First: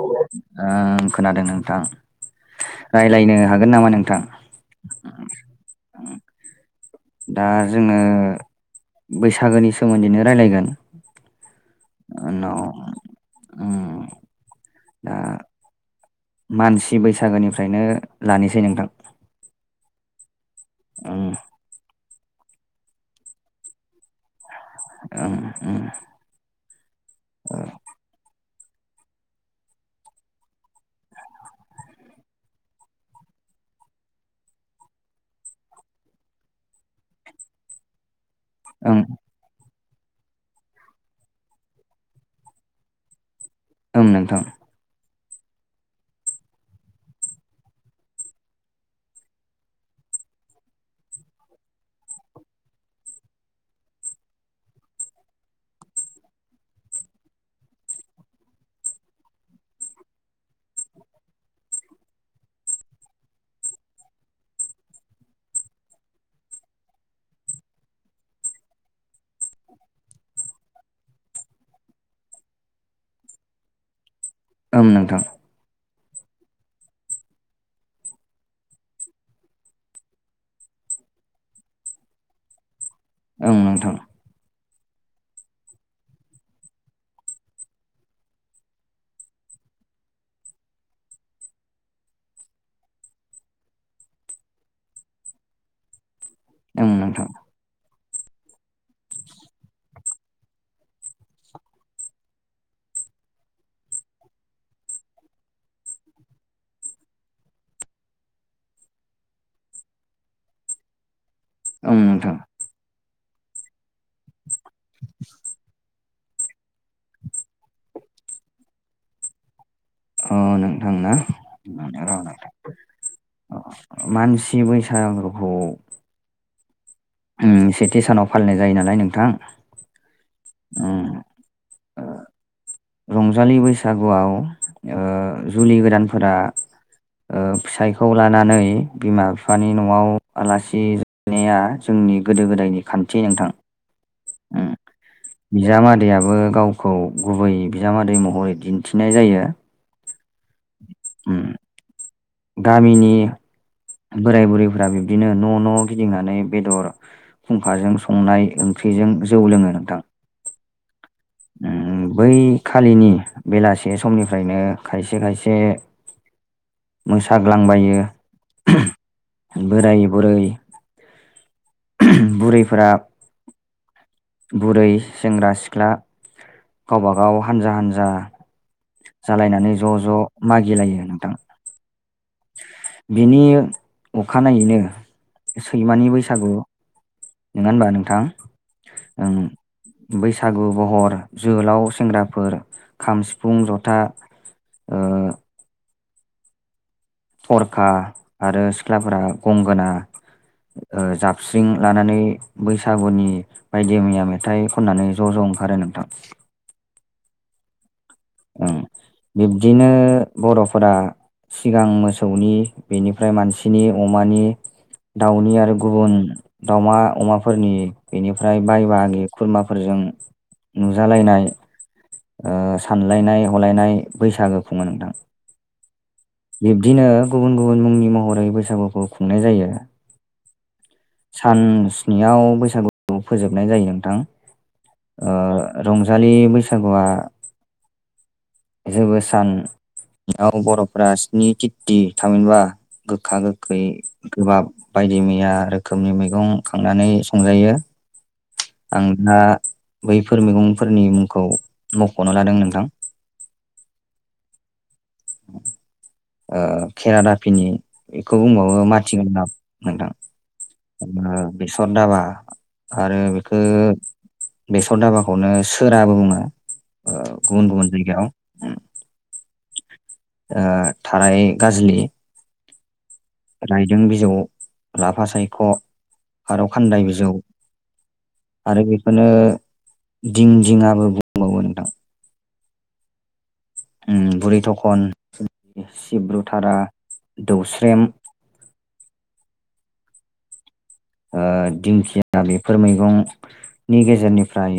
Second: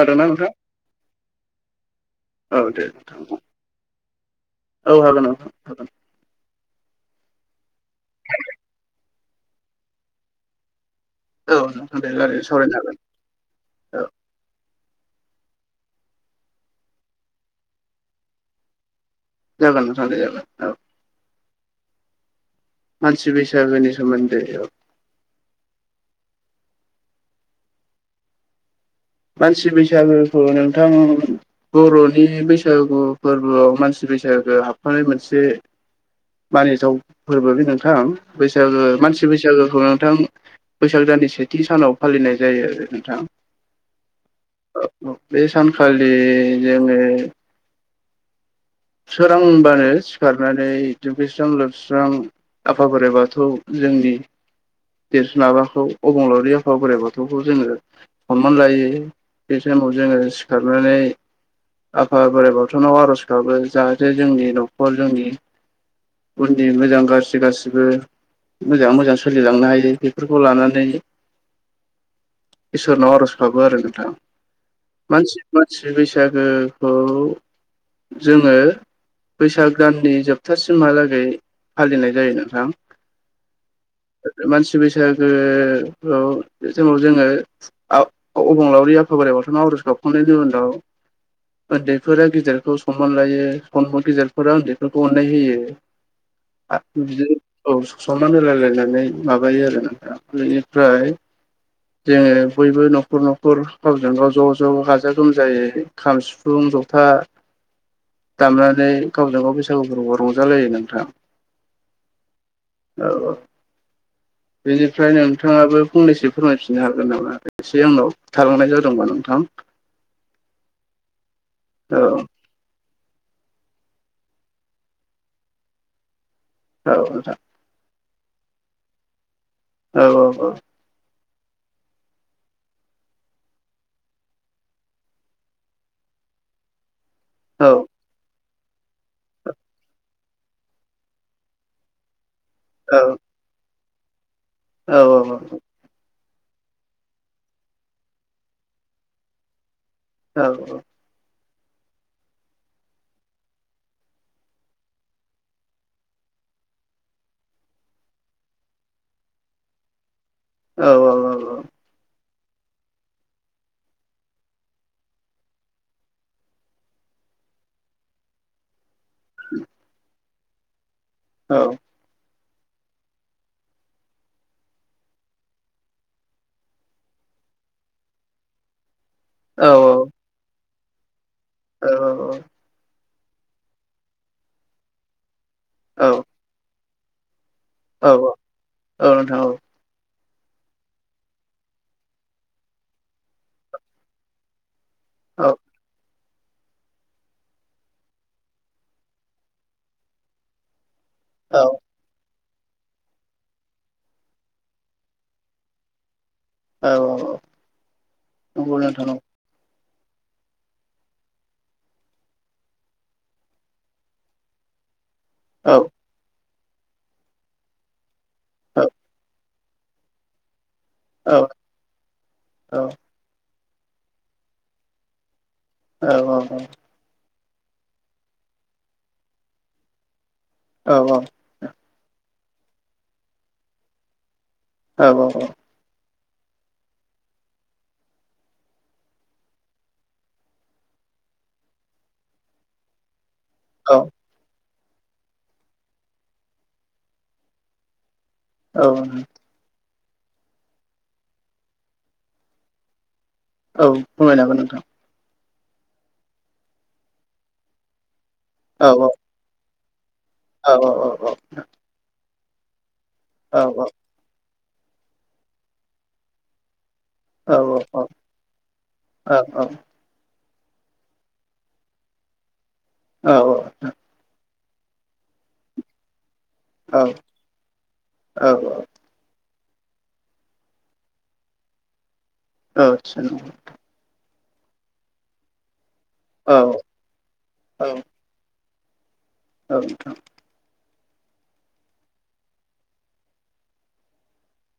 ओ नोंथां खोनादों नोंथां। औ दे नोंथां रायलायनो हागोन नामा नोंथां? औ हागोन औ हागोन। दा जोङो बैसागोनि सोमोन्दैनो रायलायगोन। औ नोंथां दे रायलायनो न'आव सावरायनो हागोन औ ओम दा मानसि बैसागोनिफ्रायनो लानोसै नोंथां। जागोन नोंथां दे जागोन औ उम मानसि बैसागोनि सोमोनदै ओम ओम उम मानसि बैसागुखौ नोंथां बर'नि बैसागु फोरबोआव मानसि बैसागोखौ हाबफानाय मोनसे मानिथाव फोरबो बे नोंथां। बैसागो ओं मानसि बैसागुखौ नोंथां बैसाग दाननि सेथि सानाव फालिनाय जायो नोंथां ओं नोंथां बे सानखालि जोङो सोरांबानो सिखारनानै दुगैस्रां लोबस्रां आफा बोराइबाथौ जोंनि देरसिध माबाखौ अबंलावरि आफा बोराइ बाथौखौ जोङो हनमान लायो बे टाइमाव जोङो सिखारनानै आफा बोराइ बाथौनाव आर'ज गाबो। जाहाथे जोंनि न'खर जोंनि उननि मोजां गाज्रि गासिबो मोजाङ मोजां सोलिलां थनो हायो बेफोरखौ लानानै इसोरनाव आर'ज गाबो आरो नोंथां। ओं नोंथां मानसि मानसि बैसागोखौ जोङो बैसाग दाननि जोबथासिमहालागै फालिनाय जायो नोंथां ओं नोंथां मानसि बैसागो आव जोङो अबंलावरि आफा बोर बाथौ नाव आर'ज गाबखांनायनि उनाव उन्दैफोरा गिदेरखौ सनमान लायो गिदेरफोरा उन्दैफोरखौ अननाय होयो ओं आरो नोंथां बिदिनो औ समान होलायलायनानै माबायो आरो नोंथां। बेनिफ्राय जे बयबो न'खर न'खर गावजों गाव ज' ज' गाजा गोमजायै खाम सिफुं खाम जथा दामनानै गावजों गाव बैसागु फोरबो रंजालायो नोंथां। औं नोंथां औ औ बेनिफ्राय नोंथाङाबो फंनैसो फोरमायफिननो हागोन नामा? एसे आंनाव थालांनाय जादोंबा नोंथां अ नोंथांना औ र नोंथां अ मानसि बैसागुखौ नोंथां सेथि सानाव फालिनाय जायो नालाय नोंथां। औ औ उम रंजालि बैसागुआव ओ जुलि गोदानफोरा ओ औ फिसाइखौ लानानै बिमा बिफानि न'आव आलासि जाहैनाया जोंनि गोदो गोदायनि खान्थि नोंथां औ औ औ बो गावखौ गुबै बिजामादै महरै दिन्थिनाय जायो औ औ उम गामिनि बोराय बुरैफोरा बिब्दिनो न' न' गिदिंनानै बेदर खुंखाजों संनाय ओंख्रि बेजों जौ लोङो नोंथां औ औ उम औ बै खालिनि बेलासे समनिफ्रायनो खायसे खायसे मोसाग्लांबायो बोराय बुरै औ फोरा बुरै सेंग्रा सिख्ला गावबागाव हानजा हानजा। जालायनानै ज' ज' मागिलायो नोंथां। औ औ औ बेनि अखानायैनो सैमानि बैसागु नङा होनबा औ नोंथां ओं बैसागु बहर जोहोलाव सेंग्राफोर खाम सिफुं जथा ओ औ थरखा आरो सिख्लाफोरा गंगोना ओ जाबस्रिं लानानै बैसागुनि बायदि मैया मेथाइ खननानै ज' ज' ओंखारो नोंथां। औ औ औ नंगौ नोंथां औ दिनो बर'फोरा सिगां मोसौनि बेनिफ्राय मानसिनि अमानि दाउनि आरो गुबुन दाउमा अमाफोरनि बेनिफ्राय बाय बाहागि खुरमाफोरजों नुजालायनाय ओ सानलायनाय हलायनाय बैसागो खुङो नोंथां। औ औ औ बिब्दिनो गुबुन गुबुन मुंनि महरै बैसागुखौ खुंनाय जायो सान नियाव बैसागु फोजोबनाय जायो नोंथां औ ओ रंजालि बैसागुआ जेबो सानाव बर' फोरा स्नि तिथि थामहिनबा गोखा गोखै औ गोबाब बायदि मैया रोखोमनि मैगं खांनानै संजायो। आं दा बैफोर मैगंफोरनि मुंखौ मख'नो लादों नोंथां। औ फोरमायनो हागोन नोंथां ओ केेरादापिनि बेखौ बुंबावो औ माथिगालदाब औ नोंथां। बेसर दाबा आरो बेखौ औ बेसर दाबाखौनो सोराबो बुंङो। औ गुबुन औ गुबुन बिगा औ औ थिगानो ओ थाराय गाजलि औ नोंथां रायदों बिजौ लाफा सायख' खारौ खान्दाय बिजौ औ आरो बेखौनो दिं दिंआबो बुंबावो नोंथां। ओ आदसा उम बुरि थखन सिब्रुथारा दौस्रेम। औ नोंथां ओ दिंखिया बेफोर मैगंनि गेजेरनिफ्राय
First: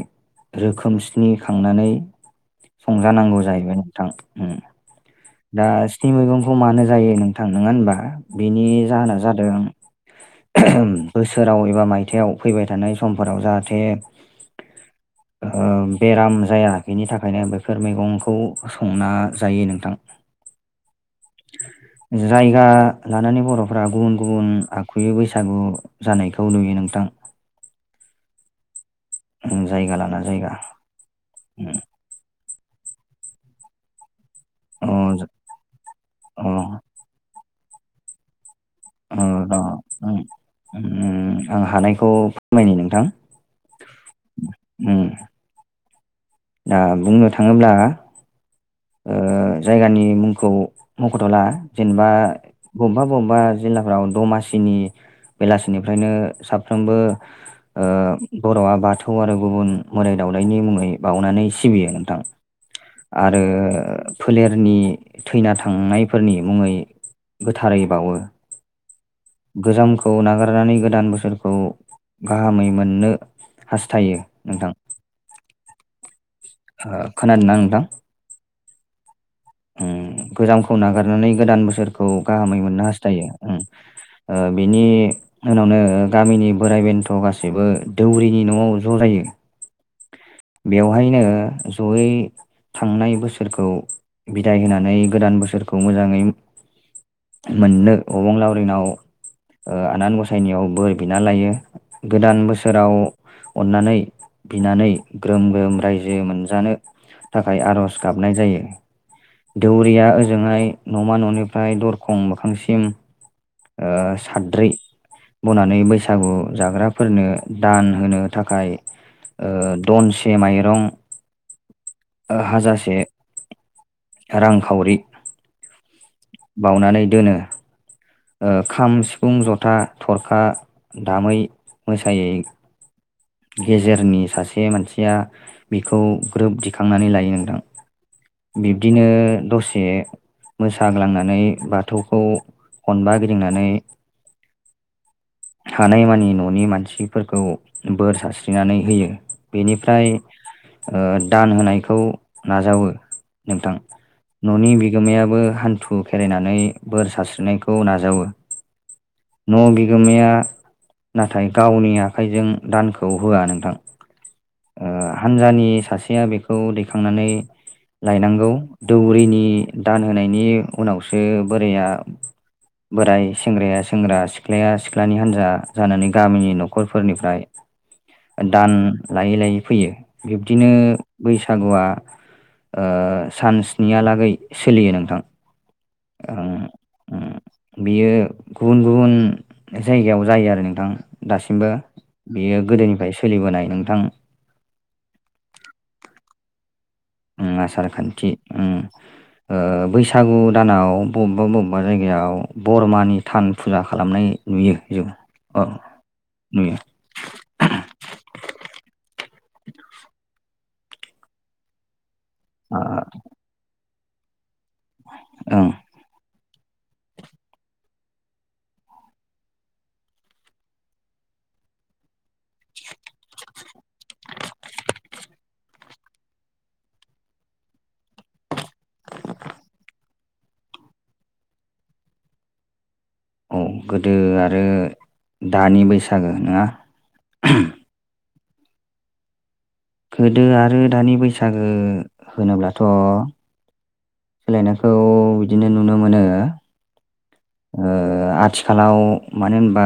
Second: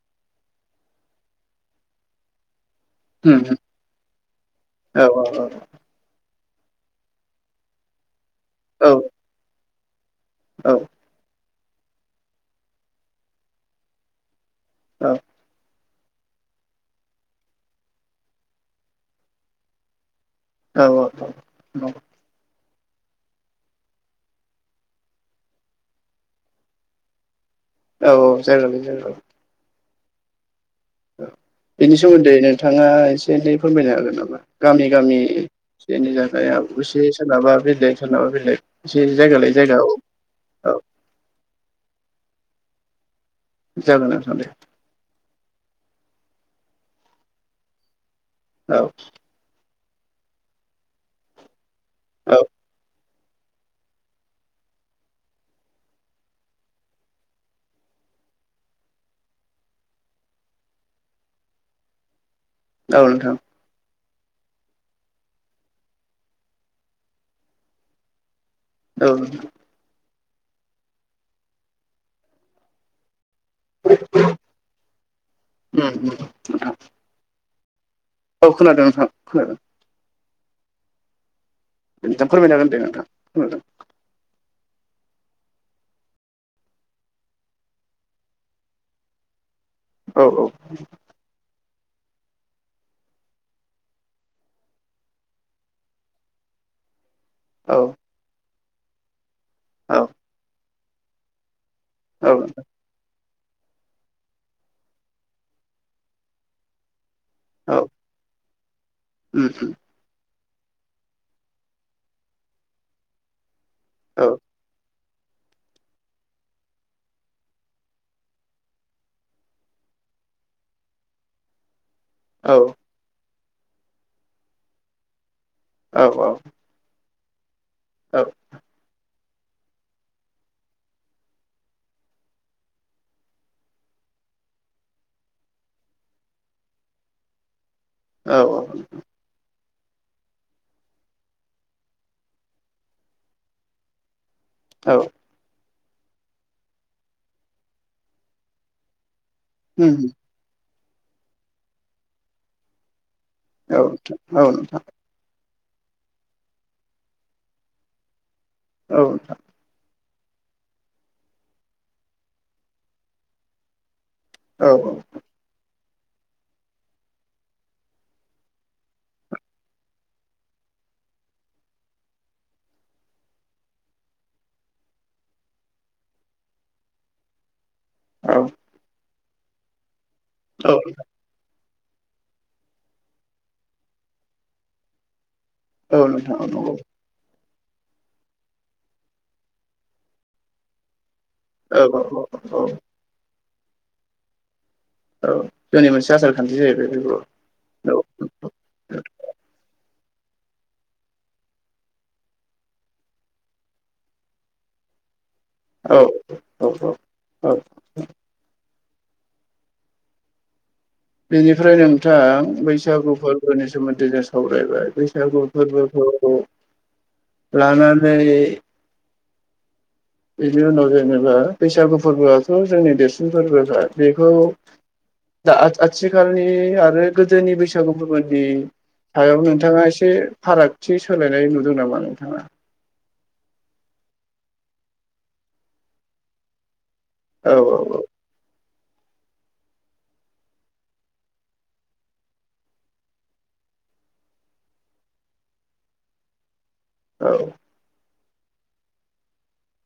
रोखोम स्नि खांनानै संजानांगौ जाहैबाय नोंथां उम दा स्नि मैगं खौ मानो जायो नोंथां नंङा होनबा बिनि औ जाहोना जादों। औ बोसो सोराव एबा मायथायाइाव फैबाय थानाय समफोराव जाहाथे औ ओम बेराम जाया बेनि थाखायनो बेैफोर मैगंखौ संना जायो नोंथां। औ औ औ औ जायगा लानानै बर'फोरा गुबुन गुबुन आखुयै बैसागु जानायखौ नुयो नोंथां। औ जायगा लायै जायगा औ उम जायगा लाना जायगा ओ बेनि सोमोन्दै नोंथाङा एसे एनै फोरमायनो हागोन नामा? गामि गामि अ बेनि थाखाय अ [unintelligible] से सोरनाबा बेलेग सोरनाबा बेलेग एसे अ जायगा र' लायै आं जायगा औ औ उम आं हानायखौ फोरमायनि नोंथां। जागोन नोंथां दे उम दा बुंनो थाङोब्ला औ ओ जायगानि मुंखौ मखथ'ला जेनेबा औ बबबाब बबेबा जिल्लाफ्राव दमासिनि बेलासिनिफ्रायनो साफ्रोमबो ओ बर'वा बाथौ आरो गुबुन मोदाइ दाव बावनायनि मुङै बाउनानै सिबियो नोंथां। औ नोंथां। ओ फोलेरनि थैना थांनायफोरनि मुङै गोथारै बाउवो औ नोंथां। खौ नागारनानै गोदान बोसोरखौ गाहामै मोननो हास्थायो नोंथां उम नोंथां ओ खोनादों ना नोंथां? औ खोनादों नोंथां खोनादों। उम गोजामखौ नागारनानै गोदान बोसोरखौ नोंथां फोरमायनो गाहामै हागोन दे मोननो नोंथां हास्थायो उम खोनादों ओ बेनि [unintelligible] उनावनो गामिनि बोराइ बेन्थ' गासैबो दौरिनि न'आव ज' जायो। औ बेवहायनो जयै थांनाय बोसोरखौ बिदाय होनानै गोदान बोसोरखौ मोजाङै मो औ मोननो अबं लावरिनाव ओ औ आनान गसाइनियाव बोर बिना लायो। गोदान औ बोसोराव अननानै बिनानै ग्रोम ग्रोम रायजो मोनजानो थाखाय औ आर'ज गाबनाय जायो उम उम दौरिया ओज ओजोंहाय न'मा न'निफ्राय दरखं मोखांसिम ओ औ साद्रै बनानै बैसागु जाग्राफोरनो दान होनो थाखाय ओ दनसे माइरं ओ औ हाजासे रां खावरि औ औ दोनो औ ओ खाम सिफ फुं जथा, थरखा दामै मोसायै गेजेरनि सासे मानसिया बिखौ ग्रोब दिखांनानै लायो नोंथां। औ बिब्दिनो दसे मोसाग्लांनानै बाथौखौ खनबा गिदिंनानै औ हानायमानि न'नि मानसिफोरखौ बोर सारस्रिनानै होयो। उम बेनिफ्राय ओ दान होनायखौ नाजावो। नोंथां औ औ न'नि नोंथां बिगोमायाबो हान्थु खेरायनानै बोर सारस्रिनायखौ नाजावो। औ नोंथां। न' बिगोमाया नाथाय गावनि आखाइजों दानखौ होआ नोंथां। औ ओ हानजानि सासेया बेखौ दैखांनानै लायनांगौ दौरिनि दान होनायनि उनावसो बोराइया बोराय सेंग्राया सेंग्रा सिख्लाया सिख्लानि हान्जा जानानै गामिनि न'खरफोरनिफ्राय औ ओ दान लायै लायै फैयो बिब्दिनो औ बैसागुवा ओ सानस्नि हालागै सोलियो नोंथां। औ नोंथां औ ओं नंगौ उम बियो गुबुन गुबुन जायगायाव जायो आरो नोंथां दासिमबो औ औ औ औ बियो गोदोनिफ्राय सोलिबोनाय नोंथां औ जोंनि मोनसे आसार खान्थि जाहैबाय बेबो औ ओम आसार खान्थि ओम ओ बैसा गु दानाव बबेबा बबेबा जायगायाव बरमानि थान फुजा खालामनाय नुयो जों औ औ नुयो औ औ औ बेनिफ्राय नोंथां ओ बैसागु फोरबोनि सोमोन्दै जों सावराय बैसागु ओं फोरबो लानानै बेनि उनाव जेनेबा बैसागु फोरबोआथ' जोंनि देरसिन फोरबोखा बेखौ दा आथिखालनि आरो गोदोनि बैसागु फोरबोदि सायाव नोंथाङा एसे फारागथि सोलायनाय नुदों नामा नोंथाङा औ गोदो आरो दानि बैसागो नङा औ औ औ गोदो आरो दानि बैसागो होनोब्लाथ' सोलायनायखौ बिदिनो नुनो मोनो औ आथिखालाव मानो होनबा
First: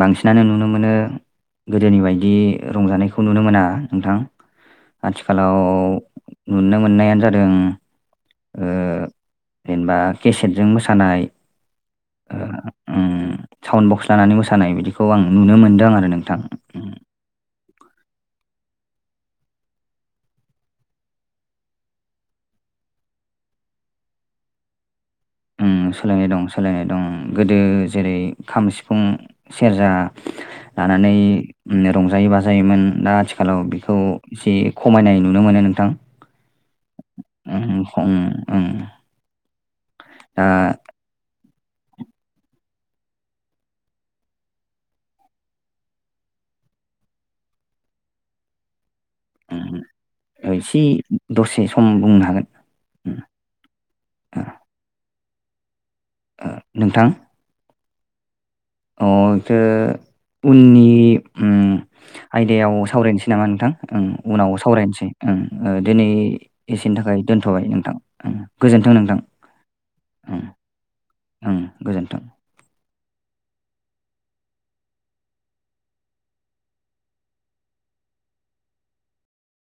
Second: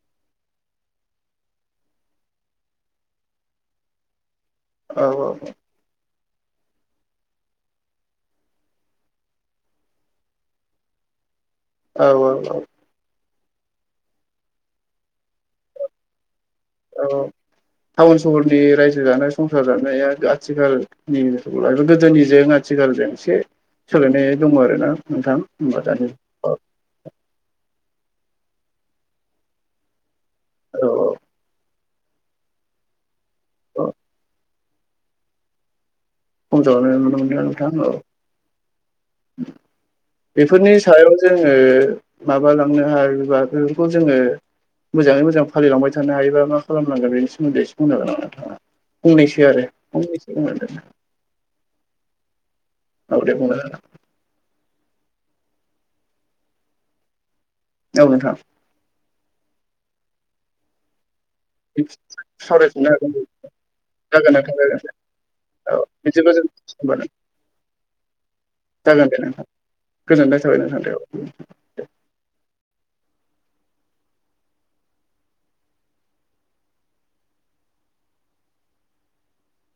बांसिनानो नुनो मोनो गोदोनि बायदि रंजानायखौ नुनो मोना नोंथां औ औ आथिखालाव नुनो मोननायानो जादों ओ जेनेबा केसेटजों मोसानाय औ औ ओ औ उम साउन्ड बक्स लानानै मोसानाय बिदिखौ आं नुनो मोन्दों आरो नोंथां उम औ टाउन सहरनि रायजो जानाय संसार जानाया आथिखालनि गोदोनि ज आथि आथिखालजों एसे सोलायनाय दङ आरोना नोंथां होमबा दानि सोलायनाय दं औ सोलायनाय दं गोदो जेरै खाम सिफुं सेरजा औ लानानै रंजायो बाजायोमोन दा आथिखालाव औ बेखौ एसे खमायनाय नुनो मोनो नोंथां खम जालांनाय नुनो मोनदों ना नोंथां उम औ खम उम दा बेफोरनि सायाव जों ओ माबालांनो हायोबा बेफोरखौ जोङो मोजाङै मोजां फालिलांबाय थानो हायोबा मा खालामनांगोन बेनि सोमोन्दै एसे बुंनांगोन नोंथाङा फंनैसो उम आरो एसे दसे सम बुंनो हागोन औ उम दे बुंनो हागोन ओ नोंथां औ नोथां अ [unintelligible] उननि उम आयदायाव सावरायफिननो हागोन सावरायनोसै नामा नोंथां जागोन नोंथां उनाव जागोन सावरायनोसै औ दिनै बिदिब्ला जों होनबा एसेनि थाखाय दोनथ'बाय नोंथां गोजोनथों जागोन नोंथां दे गोजोननाय ओं थाबाय नोंथां दे औ ओं गोजोन्थों।